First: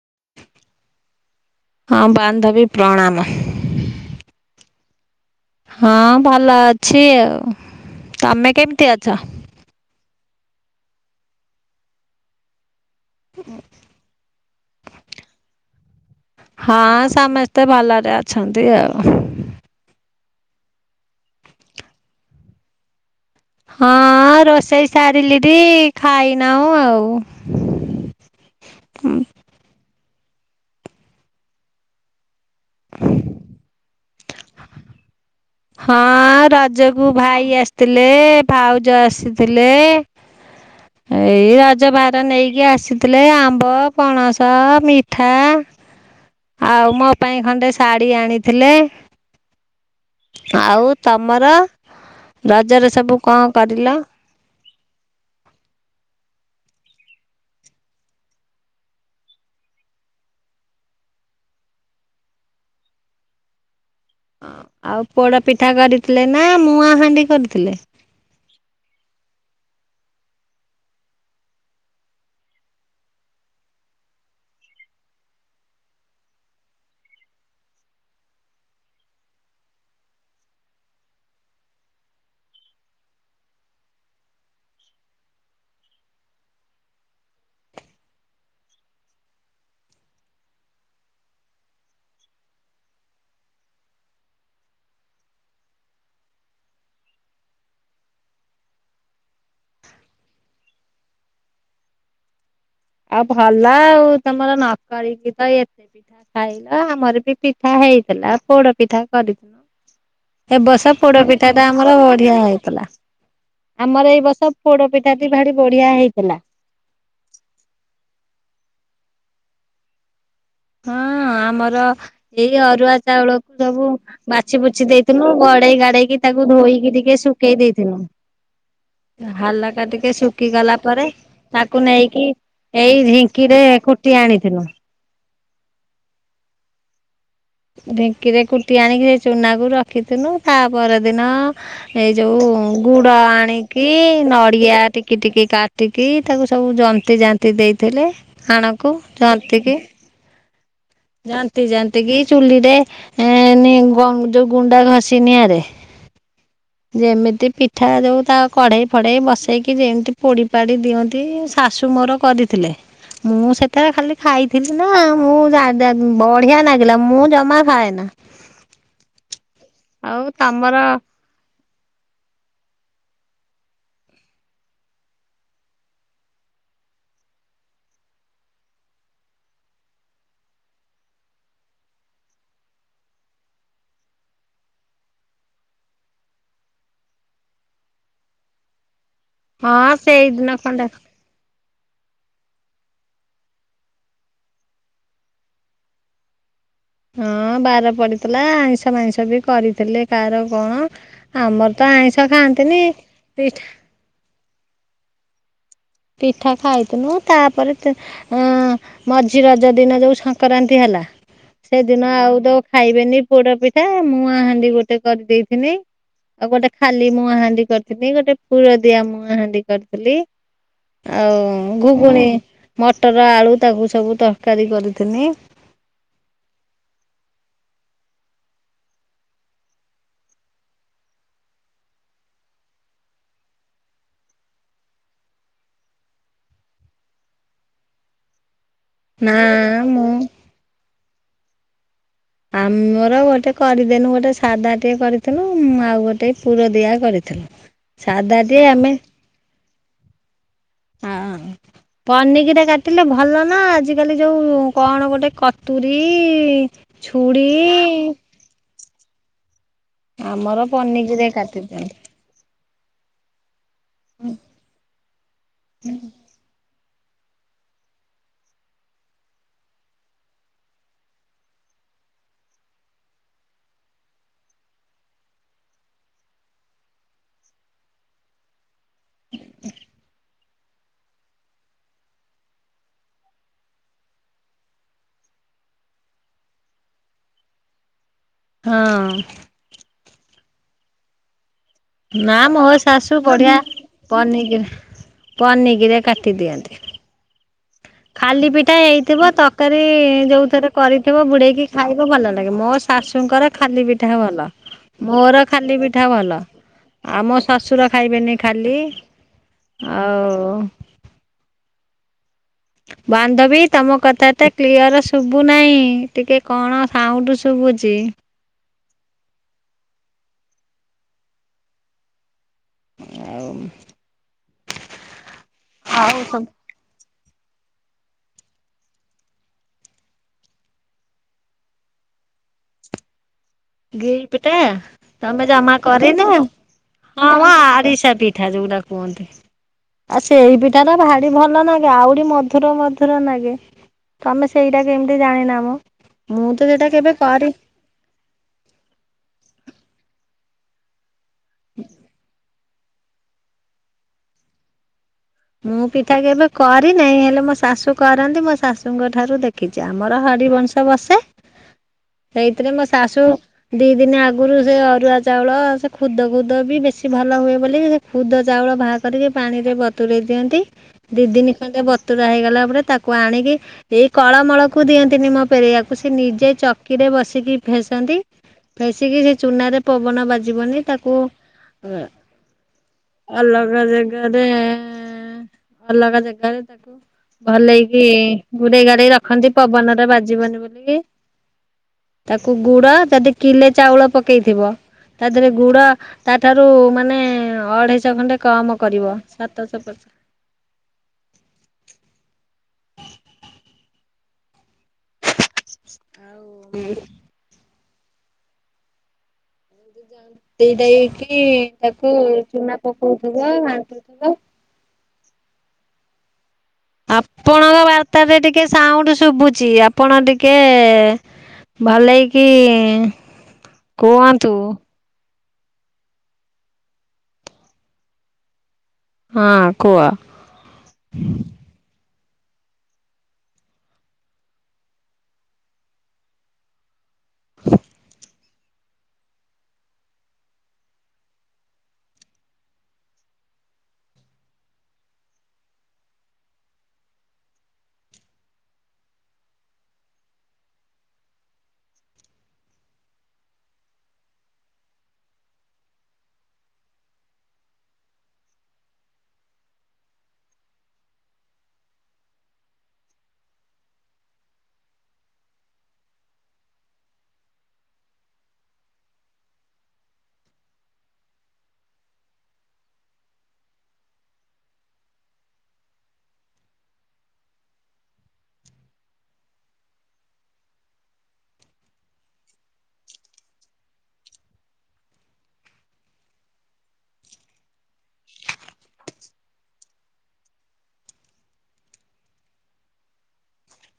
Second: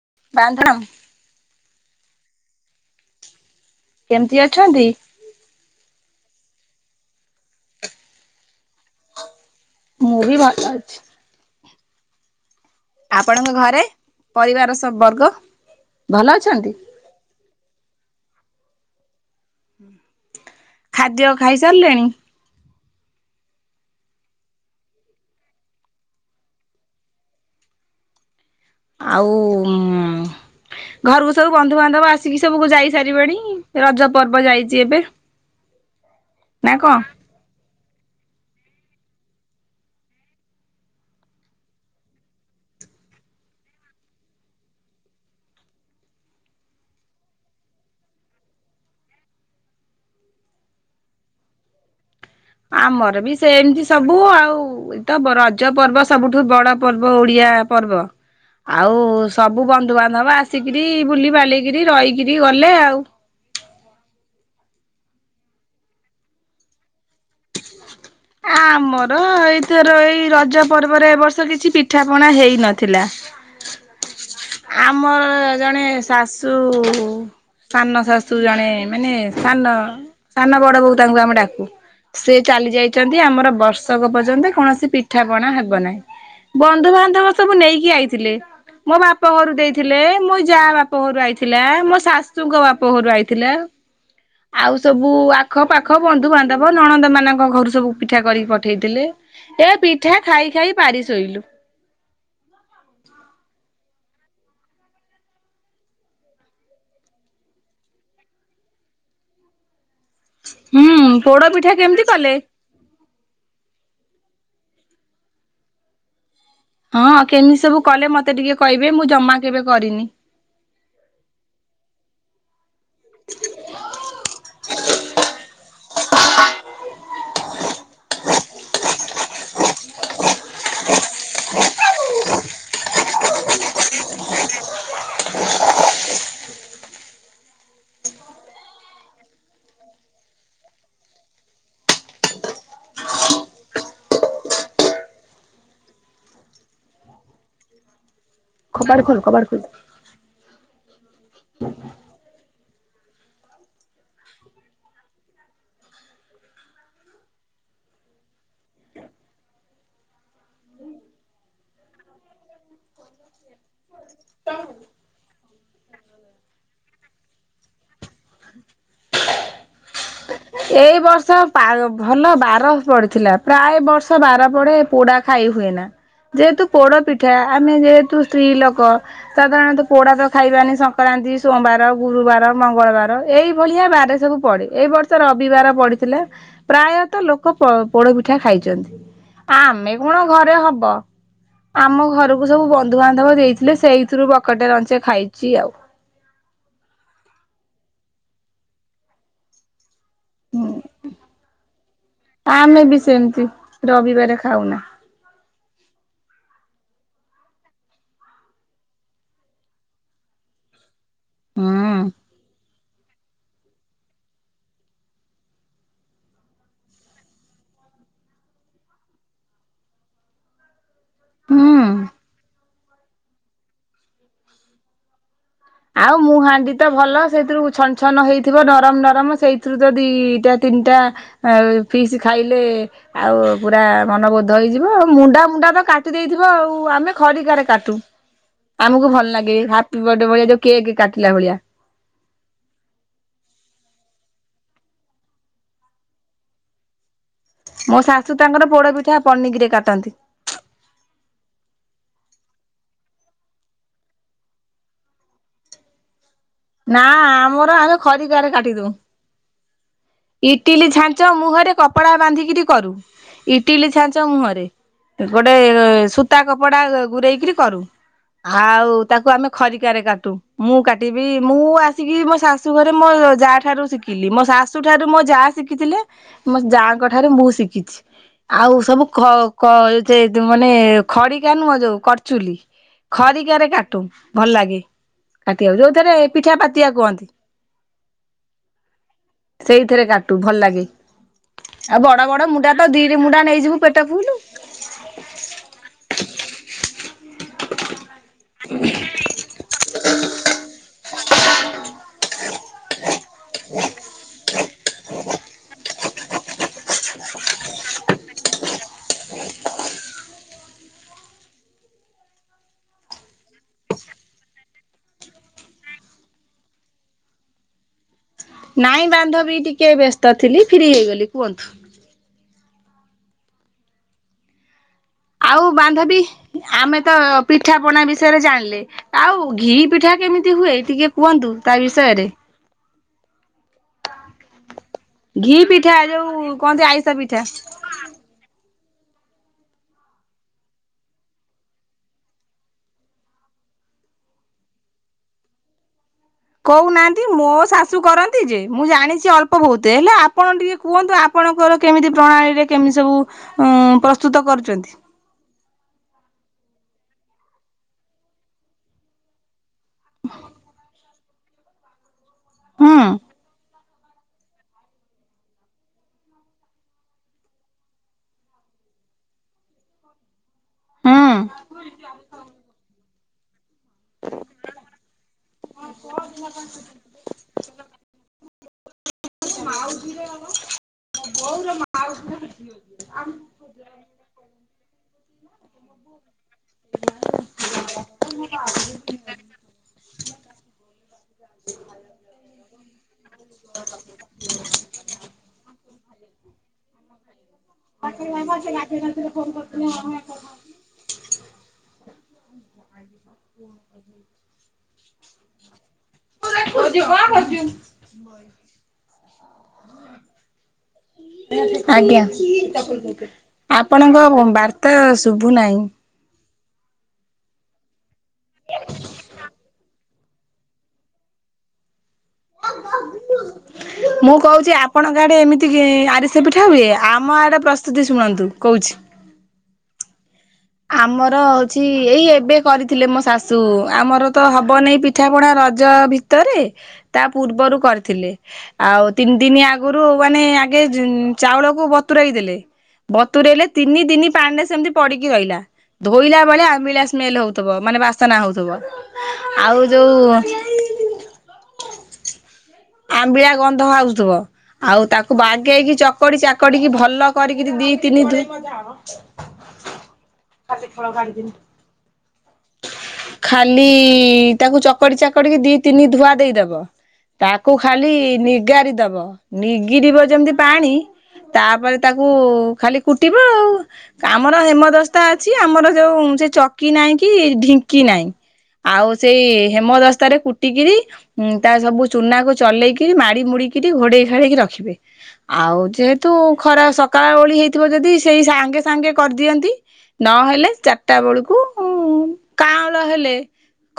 [unintelligible] ହଁ ବାନ୍ଧବୀ ପ୍ରଣାମ। କେମିତି ଅଛନ୍ତି? ହଁ ଭଲ ଅଛି ଆଉ। ତମେ କେମିତି ଅଛ? ମୁ ଭିି ଭଲ ଅଛି। ଆପଣଙ୍କ ଘରେ ପରିବାର ସବୁ ବର୍ଗ। ଭଲ ଅଛନ୍ତି? ହଁ ସମସ୍ତେ ଭଲରେ ଅଛନ୍ତି ଆଉ। ଖାଦ୍ୟ ଖାଇ ସାରିଲେଣି। ହଁ ରୋଷେଇ ସାରିଲିଡି ଖାଇନାଉ ଆଉ। ଆଉ ଉଁ ଘରକୁ ସବୁ ବନ୍ଧୁବାନ୍ଧବ ଆସ ଆସିକି ସବୁକୁୁ ଯାଇ ସାରିବେଣି ରଜ ପର୍ବ ଯାଇଛି ଏବେ। ହଁ ନା ରଜ କଣ? କୁ ଭାଇ ଆସିଥିଲେ ଭାଉଜ ଆସିଥିଲେ। ଏଇ ରଜ ଭାର ନେଇକି ଆସିଥିଲେ ଆମ୍ବ, ପଣସ, ମିଠା। ଆଉ ମୋ ପାଇଁ ଖଣ୍ଡେ ଶାଢୀ ଆଣିଥିଲେ। ଆଉ ତମର ରଜରେ ସବୁ ଆମର ବି କଣ ସେମିତି କରିଲ? ସବୁ ଆଉ ତ ରଜ ପର୍ବ ସବୁଠୁ ବଡ ପର୍ବ ଓଡିଆ ପର୍ବ। ଆଉ ସବୁ ବନ୍ଧୁବାନ୍ଧବ ଆସିକିରି ବୁଲିିବାଲିକିରି ରହିକିରି ଗଲେ ଆଉ। ହ ଆଉ ପୋଡ ପିଠା କରିଥିଲେ ନା ମୁଆଁ ହାଣ୍ଡି? କରିଥିଲେ? ଆମର ଏଇ [inaudible] ର ଏଇ ରଜ ପର୍ବରେ ଏ ବର୍ଷ କିଛି ପିଠାପଣା ହେଇନଥିଲା। ଆମର ଜଣେ ଶାଶୁଉଉ ସାନ ଶାଶୁ ଜଣେ ମାନେ ସାନ, ସାନ ବଡ ବୋଉ ତାଙ୍କୁ ଆମେ ଡାକୁ। ସେ ଚାଲି ଯାଇଛନ୍ତି ଆମର ବର୍ଷକ ପର୍ଯ୍ୟନ୍ତ କୌଣସି ପିଠାପଣା ହେବ ନାହିଁ। ବନ୍ଧୁବାନ୍ଧବ ସବୁ ନେଇକି ଆଇଥିଲେ ମୋ ବାପ୍ ପ ଘରୁ ଦେଇଥିଲେ ମୋ ଯାଆ ବାପ ଘରୁ ଆଇଥିଲା ମୋ ଶାଶୁଙ୍କ ବାପ ଘରୁ ଆଇଥିଲା ଆଉ ସବୁ ଆଖ ପାାଖ ବନ୍ଧୁବାନ୍ଧବ ନଣନ୍ଦମାନଙ୍କ ଘରୁ ସବୁ ପିଠା କରିକି ପଠେଇଥିଲେ। ଏ ପିଠା ଖାଇଖାଇ ପାରି ଶୋଇଲୁ। ଆଉ ଭଲ ଆଉ ତମର ନକରିକି ତ ଏତେ ପିଠା ଖାଇଲ ଆମର ବି ପିଠା ହେଇଥିଲା ପୋଡ ପିଠା କରିଥି ହ ଏ ବର୍ଷ ପୋଡ ପିଠାଟା ଆମର କଲେ? ବଢିଆ ହେଇଥିଲା। ଆମର ଏଇ ବର୍ଷ ପୋଡପିଠାଟି ଭାରି ବଢିଆ ହେଇଥିଲା। ହଁ କେମିତି ସବୁ କଲେ ମତେ ଟିକେ କହିବେ ମୁଁ ଜମା କେବେ କରିନି। ହଁଅ-ଅ ଆମର ଏଇ ଅର୍ ଅରୁଆ ଚାଉଳକୁ ସବୁ ବାଛିବୁଛି ଦେଇଥିଲୁ, ଗଡେଇଗାଡେଇକି ତାକୁ ଧୋଇକି ଟିକେ ଶୁଖେଇ ଦେଇଥି [inaudible] ହାଲକା ଟିକେ ଶୁଖିଗଲା ପରେ ତାକୁ ନେଇକି ଏଇ ଢିଙ୍କିରେ କୁଟି ଆଣିଥିଲୁ। ଢିଙ୍କିରେ କୁଟି ଆଣିକି ସେ ଚୁନାକୁ ରଖିଥିଲୁ ତା ପର ଦିନ ଏଇ ଯୋଉ ଗୁଡ ଆଣିକି ନଡିଆ ଟିକି ଟିକି କାଟିକି ତାକୁ ସବୁ ଜନ୍ତିଜାନ୍ତି ଦେଇଥିଲେ, ଆଣକୁ କବାଟ ଖୋଲ କବାଟ ଖୋଲ। ଜନ୍ତିକି ଏ ନି ଗୁ ଯୋଉ ଗୁଣ୍ଡ ଘଷି ନିଆଁରେ ହ ଯେମିତି ପିଠା ଯୋଉ ତା କଢେଇଫଢେଇ ବସେଇକି ଯେମିତି ପୋଡିପାଡି ଦିଅନ୍ତି ଶାଶୁ ମୋର କରିଥିଲେ, ମୁଁ ସେତେବେଳେ ଖାଲି ଖାଇଥିଲି ନା ମୁଁ ଜାଣି ବଢିଆ ଲାଗିଲା ମୁଁ ଜମା ଖାଏନା। ଆଉ ତମର? ବାର ଭଲ ବାର ପଡିଥିଲା ପ୍ରାୟ ବର୍ଷ ବାର ପଡେ ପୋଡା ଖାଇ ହୁଏନା। ଯେହେତୁ ପୋଡ ପିଠା ଆମେ ଯେହେତୁ ସ୍ତ୍ରୀ ଲୋକ ସାଧାରଣତଃ ପୋଡା ତ ଖାଇବାନି ସଂକ୍ରାନ୍ତି ସୋମବାର ଗୁରୁବାର ମଙ୍ଗଳବାର ଏଇ ଭଳିଆ ବାରେ ସବୁ ପଡେ ଏଇ ବର୍ଷ ରବିବାର ପଡିଥିଲା ପ୍ରାୟତଃ ଲୋକ ପୋ ପୋଡ ପିଠା ଖାଇଛନ୍ତି ହଁ ଆମେ କଣ ସେଇଦିନ ଘରେ ଖଣ୍ଡେ ହବ, ଆମ ଘରକୁ ସବୁ ବନ୍ଧୁବାନ୍ଧବ ଦେଇଥିଲେ ସେଇଥିରୁ ବକଟେ ରଞ୍ଚେ ଖାଇଛି ଆଉ ହଁ ଅଁ-ଅଁ ବାର ପଡିଥିଲା ଆଇଁଷଫାଇଁଷ ବି କରିଥିଲେ। କାର କଣ, ଆମର ତ ଆଇଁଷ ଖାଆନ୍ତିନି ଆମେ ବି ସେମିତି ପିଠା ରବିବାର ଖାଉନା ପିଠା ଖାଇଥିନୁ। ତାପରେ ଏଁ ମଝି ରଜ ଦିନ ଯୋଉ ସଂକ୍ରାନ୍ତି ହେଲା। ହୁଁ ସେଦିନ ଆଉ ତ ଖାଇବେନି ପୋଡା ପିଠା, ମୁଁଆଁ ହାଣ୍ଡି ଗୋଟେ କରିଦେଇଥିନି। ଆଉ ଗୋଟେ ଖାଲି ମୁଁଆଁ ହାଣ୍ଡି କରିଥିଲି। ଗୋଟେ ଫୁର ଦିଆ ମୁଁଆଁ ହାଣ୍ଡି କରିଥିଲି। ଆଉ ହୁଁ। ଘୁଗୁଣି ମଟର ଆଳୁ ତାକୁ ସବୁ ତରକାରୀ କରିଥିନି। ଆଉ ମୁଁ ହାଣ୍ଡି ତ ଭଲ ସେଇଥିରୁ ଛନ ଛନ ହେଇଥିବ, ନରମ ନରମ ସେଇଥିରୁ ତ ଦି-ଇ -ଟା ତିନିଟା ଆ ଫିସ୍ ଖାଇଲେ ଆଉ ପୁରା ମନବୋଧ ହେଇଯିବ। ଆ ମୁଣ୍ଡା ମୁଣ୍ଡା କାଟି ଦେଇଥିବ ଆଉ। ଆମେ ଖରିକାରେ କାଟୁ ଆମକୁ ଭଲ ନା ନାଗେ। ମୁଁ ହାପିବଡେ ଭଳିଆ ଯଉ କେକ୍ କାଟିଲା ଭଳିଆ। ଆମୋର ଗୋଟେ କରିଦେନୁ ଗୋଟେ ସାଧା ଟିକେ କରିଥିନୁ। ଉମ ଆଉ ଗୋଟେ ପୁର ଦିଆ କରିଥି ମୋ ଶାଶୁ ତାଙ୍କର ପୋଡ ପିଠା ପନିକିରେ କାଟନ୍ତି। ହଁ। ପନିକିରେ କାଟିଲେ ଭଲ ନା। ଆଜ କାଲି ଯୋଉ କଣ ଗୋଟେ କଟୁରୀ-ଇ ନା ଆମର ଆମେ ଛୁଡ଼ି-ଇ ଖରିକାରେ କାଟିଦଉ। ଇଟିଲି ପନିକିରେ ଛାଞ୍ଚ ମୁହଁରେ କାଟିଦିଅନ୍ତି କପଡା ବାନ୍ଧିକିରି କରୁ। ଇଟିଲି ଛାଞ୍ଚ ମୁହଁ ରେ ଗୋଟେ-ଏ ସୁତା କପ ପଡା ଗୁରେଇକରି କରୁ। ଆଉ ତାକୁ ଆମେ ଖରିକାରେ କାଟୁ। ମୁଁ କାଟିି ବି ମୁଁ ଆସିକି ମୋ ଶାଶୁ ଘରେ ମୋ ଯାଆ ଠାରୁ ଶିଖିଲି। ମୋ ଶାଶୁଠାରୁ ମୋ ଯାଆ ଶିଖିଥିଲେ। ମୋ ଯାଙ୍କ ଠାରୁ ମୁଁ ବହୁ ଶିଖିଛି। ଆଉ ସବୁ ଖ କ-କ ଯେ ମାନେ ଖରିକା ନୁହଁ ଯୋଉ କରଚୁଲି ଖରିକାରେ କାଟୁ ଭଲ ଲାଗେ। କାଟିବାକୁ। ଯୋଉଥିରେ ପିଠା ପାତିଆ କୁହନ୍ତି। ହଁ। ଟୁ ଭଲ ଲାଗେ। ଆଉ ବଡ ନା ବଡ ମୋ ମୁଣ୍ଡା ତ ଦିରେ ଶାଶୁ ମୁଣ୍ଡା ବଢିଆ ନେଇଯିବୁ ପେଟ ଫୁଲୁ। ପନିକିରେ ପନିକିରେ କାଟି ଦିଅନ୍ତି। ଖାଲି ପିଠା ହେଇଥିବ, ତରକାରୀ ଯୋଉଥିରେ କରିଥିବ ବୁଡେଇକି ଖାଇବ ଭଲ। ଭଲ ଲାଗେ। ମୋ ଶାଶୁଙ୍କର ଖାଲି ପିଠା ଭଲ। ମୋର ଖାଲି ପିଠା ଭଲ। ଆଉ ମୋ ଶଶୁର ଖାଇବେନି ଖାଲି। ଆଉ! ବାନ୍ଧବୀ ତମ କଥା ଏତେ କ୍ଲିୟର ଶୁଭୁ ନାହିଁ। ଟିକେ କଣ ସାଉଣ୍ଡ ଶୁୁ ବୁଚି। ନାଇଁ ବାନ୍ଧବୀ ଟିକେ ବ୍ୟସ୍ତ ଥିଲି ଫ୍ରୀ ହେଇଗଲି କୁହନ୍ତୁ। ଆଉ, ଆଉ ବାନ୍ଧବୀ ଆମେ ତ ପିଠା ପଣା ବିଷୟରେ ଜାଣିଲେ। ଆଉ ଘି ପିଠା କେମିତି ହୁଏ ଟିକେ କୁହନ୍ତୁ ତା ବିଷୟ ରେ। ଗିର ପିଟା। ତମେ ଘି ଜମା ପିଠା କରିନ? ଯୋଉ କହନ୍ତି ଆଇଁଷ ପିଠା। ହମ ଆରିସା ପିଠା ଯୋଉଗୁଡା କୁହନ୍ତି। ଆଉ ସେଇ ପିଠା ଟା ଭାରି ଭଲ ନାଗେ। ଆହୁରି ମଧୁର ମଧୁର ଲାଗେ। ତମେ ସେଇଟା କେମିତି ଜାଣିନା ମ? ମୁଁ ତ ସେଇଟା କେବେ କହୁନାହାଁନ୍ତି। ମୋ କରି ଶାଶୁ କରନ୍ତି ଯେ, ମୁଁ ଜାଣିଛି ଅଳ୍ପ ବହୁତ। ହେଲେ ଆପଣ ଟିକେ କୁହନ୍ତୁ। ଆପଣଙ୍କର କେମିତି ପ୍ରଣାଳୀରେ କେମିତି ସବୁ ଉଁ ପ୍ରସ୍ତୁତ କରୁଛନ୍ତି? ମୁଁ ପିଠା କେବେ କରି ନେଇ, ହେଲେ ମୋ ଶାଶୁ କରନ୍ତି ମୋ ଶାଶୁଙ୍କ ଠାରୁ ଦେଖ ଖିଛି। ଆମର ହରିିବଂଶ ବସେ। ସେଇଥିରେ ମୋ ହୁଁ ଶାଶୁ ଦି ଦିନ ଆଗରୁ, ସେ ଅରୁଆ ଚାଉଳ ସେ ଖୁଦ ଖୁଦ ବି ବେଶୀ ଭଲ ହୁଏ ବୋଲି, ସେ ଖୁଦ ଚାଉଳ ବାହ କରିକି ପାଣିରେ ବ୍ ବତୁରେଇ ଦିଅନ୍ତି। ଦି ହୁଁ ଦିନି ଖଣ୍ଡେ ବତୁୁରା ହେଇଗଲା ପରେ ତାକୁ ଆଣିକି ଏଇ କଳମଳକୁ ଦିଅନ୍ତିନି ମ ରେଆ କୁ ସେ ନିଜେ ଚକିରେ ବସି କି ଫେସନ୍ତି। ଫେସ୍ ମାଉସୀର ତାକୁ ବୋଉର ମାଉସୀର [unintelligible] [unintelligible] ଅଲଗା ଜେଗାରେ ଭଲେଇକି ଗୁଡେଇ ଗାଡେଇ ରଖନ୍ତି ପବନରେ ବାଜିବନି ବୋଲିକି। ତାକୁ ଗୁଡ ଯଦି କିଲେ ଚାଉଳ ପକେଇଥିବ। ତା ଦେହରେ ଗୁଡ ତାଠାରୁ ମାନେ ଅଢେଇଶ ଖଣ୍ଡେ କମ କରିବ [unintelligible] ଆଜି ବା କଣ [inaudible] ଦେଇଦେଇକି [unintelligible] ତାକୁ ଆଜ୍ଞା ଚୁନା ପକଉଥିବ ଘାଣ୍ଟୁଥିବ ଆପଣଙ୍କ ବାର୍ତ୍ତା ସୁ ଶୁବୁ ନାଇଁ। ଆପଣଙ୍କ ବାର୍ତ୍ତାରେ ଟିକେ ସାଉଣ୍ଡ ଶୁବୁଚି ଆପଣ ଟିକେ ଭଲେଇ ମୁଁ କୋହୁଚି ଆପଣଙ୍କାଡେ ଏମିତି ଏତିକି ଆରିସା ପିଠା ହୁଏ। ଆମ ଆଡେ ପ୍ରସ୍ତୁତି ଶୁଣନ୍ତୁ କୋଉଚି। ହଁ କୁହ‌। ଆମର ହୋଉଚି ଏଇ ଏବେ କରିଥିଲେ ମୋ ଶାଶୁ ଆମର ତ ହବନି ପିଠା ପଣା ରଜ ଭିତରେ। ତା ପୂର୍ବରୁ କରିଥିଲେ ଆଉ ତିନି ଦିନି ଆଗରୁ ମାନେ ଆଗେ [unintelligible] ଚାଉଳକୁ ବ ତୁରଇ ଦେେଲେ ବତୁରଇଲେ ତିନି ଦିନି ପାଣିରେ ସେମିତି ପଡିକି ରହିଲା। ଧୋଇଲା ବେଳେ ଆମ୍ବିଳା ସ୍ମେଲ ହୋଉଥିବ ମାନେ ବାସ୍ନା ହୋଉଥିବ ଆଉ ଯୋଉ ଆମ୍ବିଳା ଗନ୍ଧ ଆସୁଥିବ। ଆଉ ତାକୁ ବାଗେଇକି ଚକଡି ଚାକାଡିକି ଭଲ କରିକି ଦି ତିନି ଥ୍ରି ଖାଲି ଫଳ କାଢିଥିନି। ଖାଲି ତାକୁ ଚକଡି ଚାକାଡିକି ଦି ତିନି ଧୁଆ ଦେଇଦବ। ତାକୁ ଖାଲି ନିଗାରି ଦବ ନିଗିିବ ଯେମିତି ପାଣି ତାପରେ ତାକୁ ଖାଲି କୁଟିବ ଆଉ ଆମର ହେମଦସ୍ତା ଅଛି ଆମର ଯୋଉ ସେ ଚକି ନାହିଁ କି ଢିଙ୍କି ନାହିଁ। ଆଉ ସେ ହେମଦସ୍ତାରେ କୁଟିକିରି ଉଁ ତା ସବୁ ଚୁନାକୁ ଚଲେଇକିରି ମାଡି ମୁଡିିକିରି ଘୋଡେଇ ଘାଡେଇକି ରଖିବେ ଆଉ ଯେହେତୁ ଖରା ସ କାଳ ଓଳି ହେଇଥିବ ଯଦି ସେଇ ସାଙ୍ଗେ ସାଙ୍ଗେ କରିଦିଅନ୍ତି। ନହେଲେ ଚାରିଟା ବେଳକୁ କାଁଳ ହେଲେ।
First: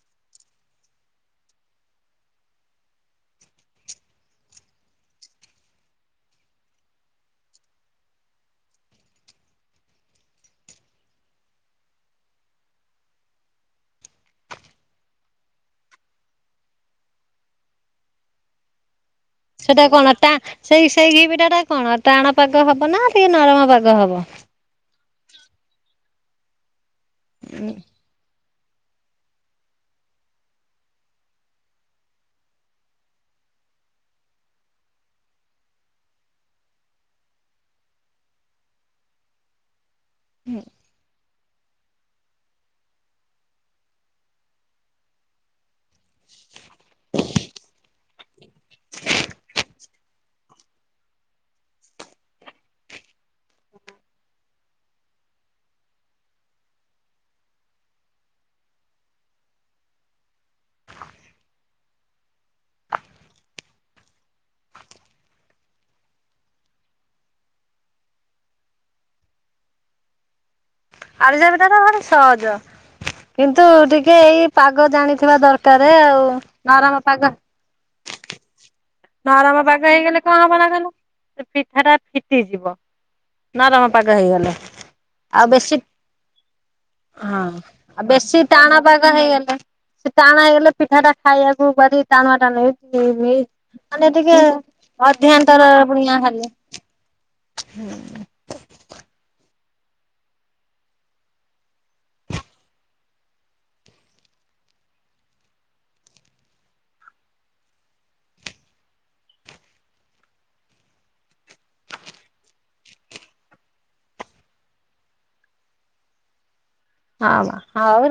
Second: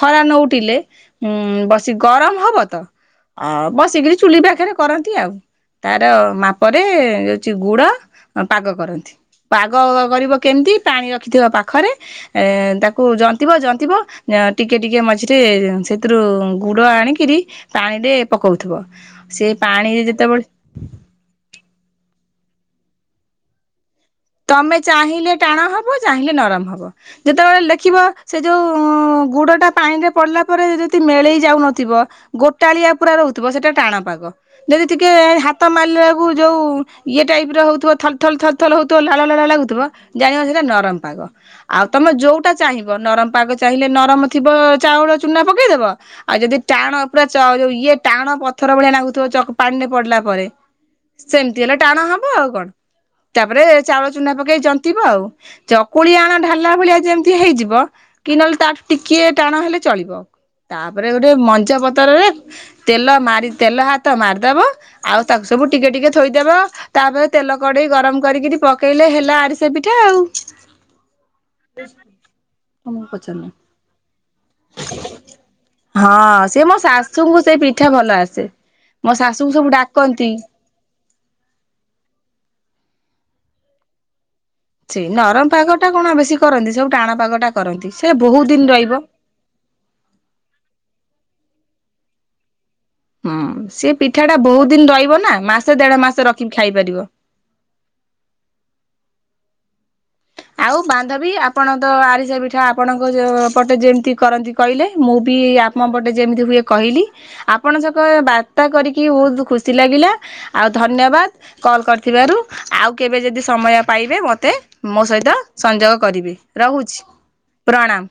ଖରା ନୋଉଠିଲେ ଉଁ ବସି ଗରମ ହବ ତ। ଆ ବସିକିରି ଚୁଲି ପାଖରେ କରନ୍ତି ଆଉ। ତାର ମାପରେ ଯୋଉଚି ଗୁଡ ପାଗ କରନ୍ତି। ପାଗ କରିବ କେମି ତି ପାଣି ରଖିଥିବ ପାଖରେ ଏ ତାକୁ ଜନ୍ତିବ ଜନ୍ତିବ ଯା ଟିକେ ଟିକେ ମଝିରେ ସେଥିରୁ ଗୁଡ ଆଣିକିରି ପାଣିରେ ପକୋଉଥିବ। ସେଟା କଣ ଟା ସେଇ ସେଇ ଘିପିଟା ଟା କଣ ଟାଣ ପାଗ ହବ ନା ଟିକେ ନରମ ପାଗ ହବ। ତମେ ଚାହିଁଲେ ଟାଣ ହବ। ଚାହିଁଲେ ନରମ ହବ। ଯେତେବେଳେ ଲେଖିବ ସେ ଯୋଉ ଗୁଡଟା ପାଣିରେ ପଡିଲା ପରେ ଯଦି ମେଳେଇ ଯାଉନଥିବ ଗୋଟାଳିଆ ପୁରା ର ହୁଥିବ ସେଟା ଟାଣ ପାଗ। ଯଦି ଟିକିଏ ହାତ ମାରିଲା ବେଳକୁ ଯୋଉ ଇଏ ଟାଇପ୍ ର ହୋଉଥିବା ଥାଲ୍ ଥାଲ୍ ଥାଲ୍ ଥାଲ୍ ଥାଲ୍ ହୋଉଥିବ ଲାଳୁଆ ଲାଳୁଆ ଲାଗୁଥିବ ଜାଣିବ ସେଇଟା ନରମ ପାଗ। ଆଉ ତମେ ଯୋଉଟା ଚାହିଁବ ନରମ ପାଗ ଚାହିଁଲେ ନରମ ଥିବ ଚାଉଳ ଚୁନା ପକେଇଦବ। ଆଉ ଯଦି ଟାଣ ପୁରା ଚ ଯୋଉ ଇଏ ଟାଣ ପଥର ଭଳିଆ ଲାଗୁଥିବ ଚ ପାଣିରେ ପଡିଲା ପରେ ସେମିତି ହେଲେ ଟାଣ ହବ ଆଉ କଣ ତାପରେ ଚାଉଳ ଚୁନା ପକେଇ ଜନ୍ତିବ ଆଉ ଚକୁଳି ଆଣ ଢାଲିଲା ଭଳିଆ ଯେମିତି ହେଇଯିବ କି ନହେଲେ ତାଠୁ ଟିକିଏ ଟାଣ ହେଲେ ଚଳିବ। ତାପରେ ଗୋଟେ ମଞ୍ଜ ପତରରେ ତେଲ ମାରି ତେଲ ହାତ ମାରିଦବ ଆଉ ତାକୁ ସବୁ ଟିକେ ଟିକେ ଥୋଇଦବ ତାପରେ ତେଲ କଡେଇ ଗରମ କରିକିରି ପ କେଇଲେ ହେଲା ଆରିସି ପିଠା ଆଉ। ଆରସି ପିଠା ଟା ଭାରି ସହଜ। ତମକୁ ପଚାରୁନି କିନ୍ତୁ ଟିକେ ଏଇ ପାଗ ଜାଣିଥିବା ଦରକାର ଆଉ ହଁ ସେ ମୋ ନରମ ପାଗ। ଶାଶୁଙ୍କୁ ସେଇ ପିଠା ଭଲ ଆସେ। ମୋ ଶାଶୁଙ୍କୁ ନରମ ସବୁ ପାଗ ହେଇଗଲେ ଡାକନ୍ତି। କଣ ହବ ନା କହିଲ ସେ ପିଠା ଟା ଫିଟିଯିବ। ନରମ ପାଗ ହେଇଗଲେ। ସେଇ ନରମ ଆଉ ପାଗ ବେଶୀ। ଟା କଣ ବେଶୀ କରନ୍ତି ସବୁ ଟାଣ ପାଗ ହଁ ଟା କରନ୍ତି ଆଉ ସେ ବେଶୀ ବହୁତ ଦିନ ଟାଣ ରହିବ। ପାଗ ହେଇଗଲା। ସେ ଟାଣ ହେଇଗଲେ ପିଠା ଟା ଖାଇବାକୁ ଭାରି ଟାଣୁଆ ଟା ହୁଁ [unintelligible] ସେ ପିଠାଟା ବହୁତ ଦିନ ରହିବ ନା ମାସେ ଦେଢ ପୁଣିଆ ମାସ ଖାଲି ରଖିକି ଖାଇପାରିବ। [inaudible] ଆଉ ବାନ୍ଧବୀ ଆପଣ ତ ଆରିସା ପିଠା ଆପଣଙ୍କ ପଟେ ଯେମିତି କରନ୍ତି କହିଲେ ମୁଁ ବି ଆମ ପଟେ ଯେମିତି ହୁଏ କହିଲି ଆପଣକ ସହ ବାର୍ତ୍ତା କରିକି ବହୁତ ଖୁସି ଲାଗିଲା। ଆଉ ଧନ୍ୟବାଦ କଲ କରିଥିବାରୁ ଆଉ କେବେ ଯଦି ସମୟ ପାଇବେ ମୋତେ ମୋ ସହିତ ତ ସଂଯୋଗ କରିବି। ହ ହଉ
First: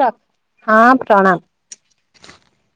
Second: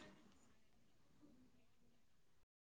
ହଁ ପ୍ରଣାାମ।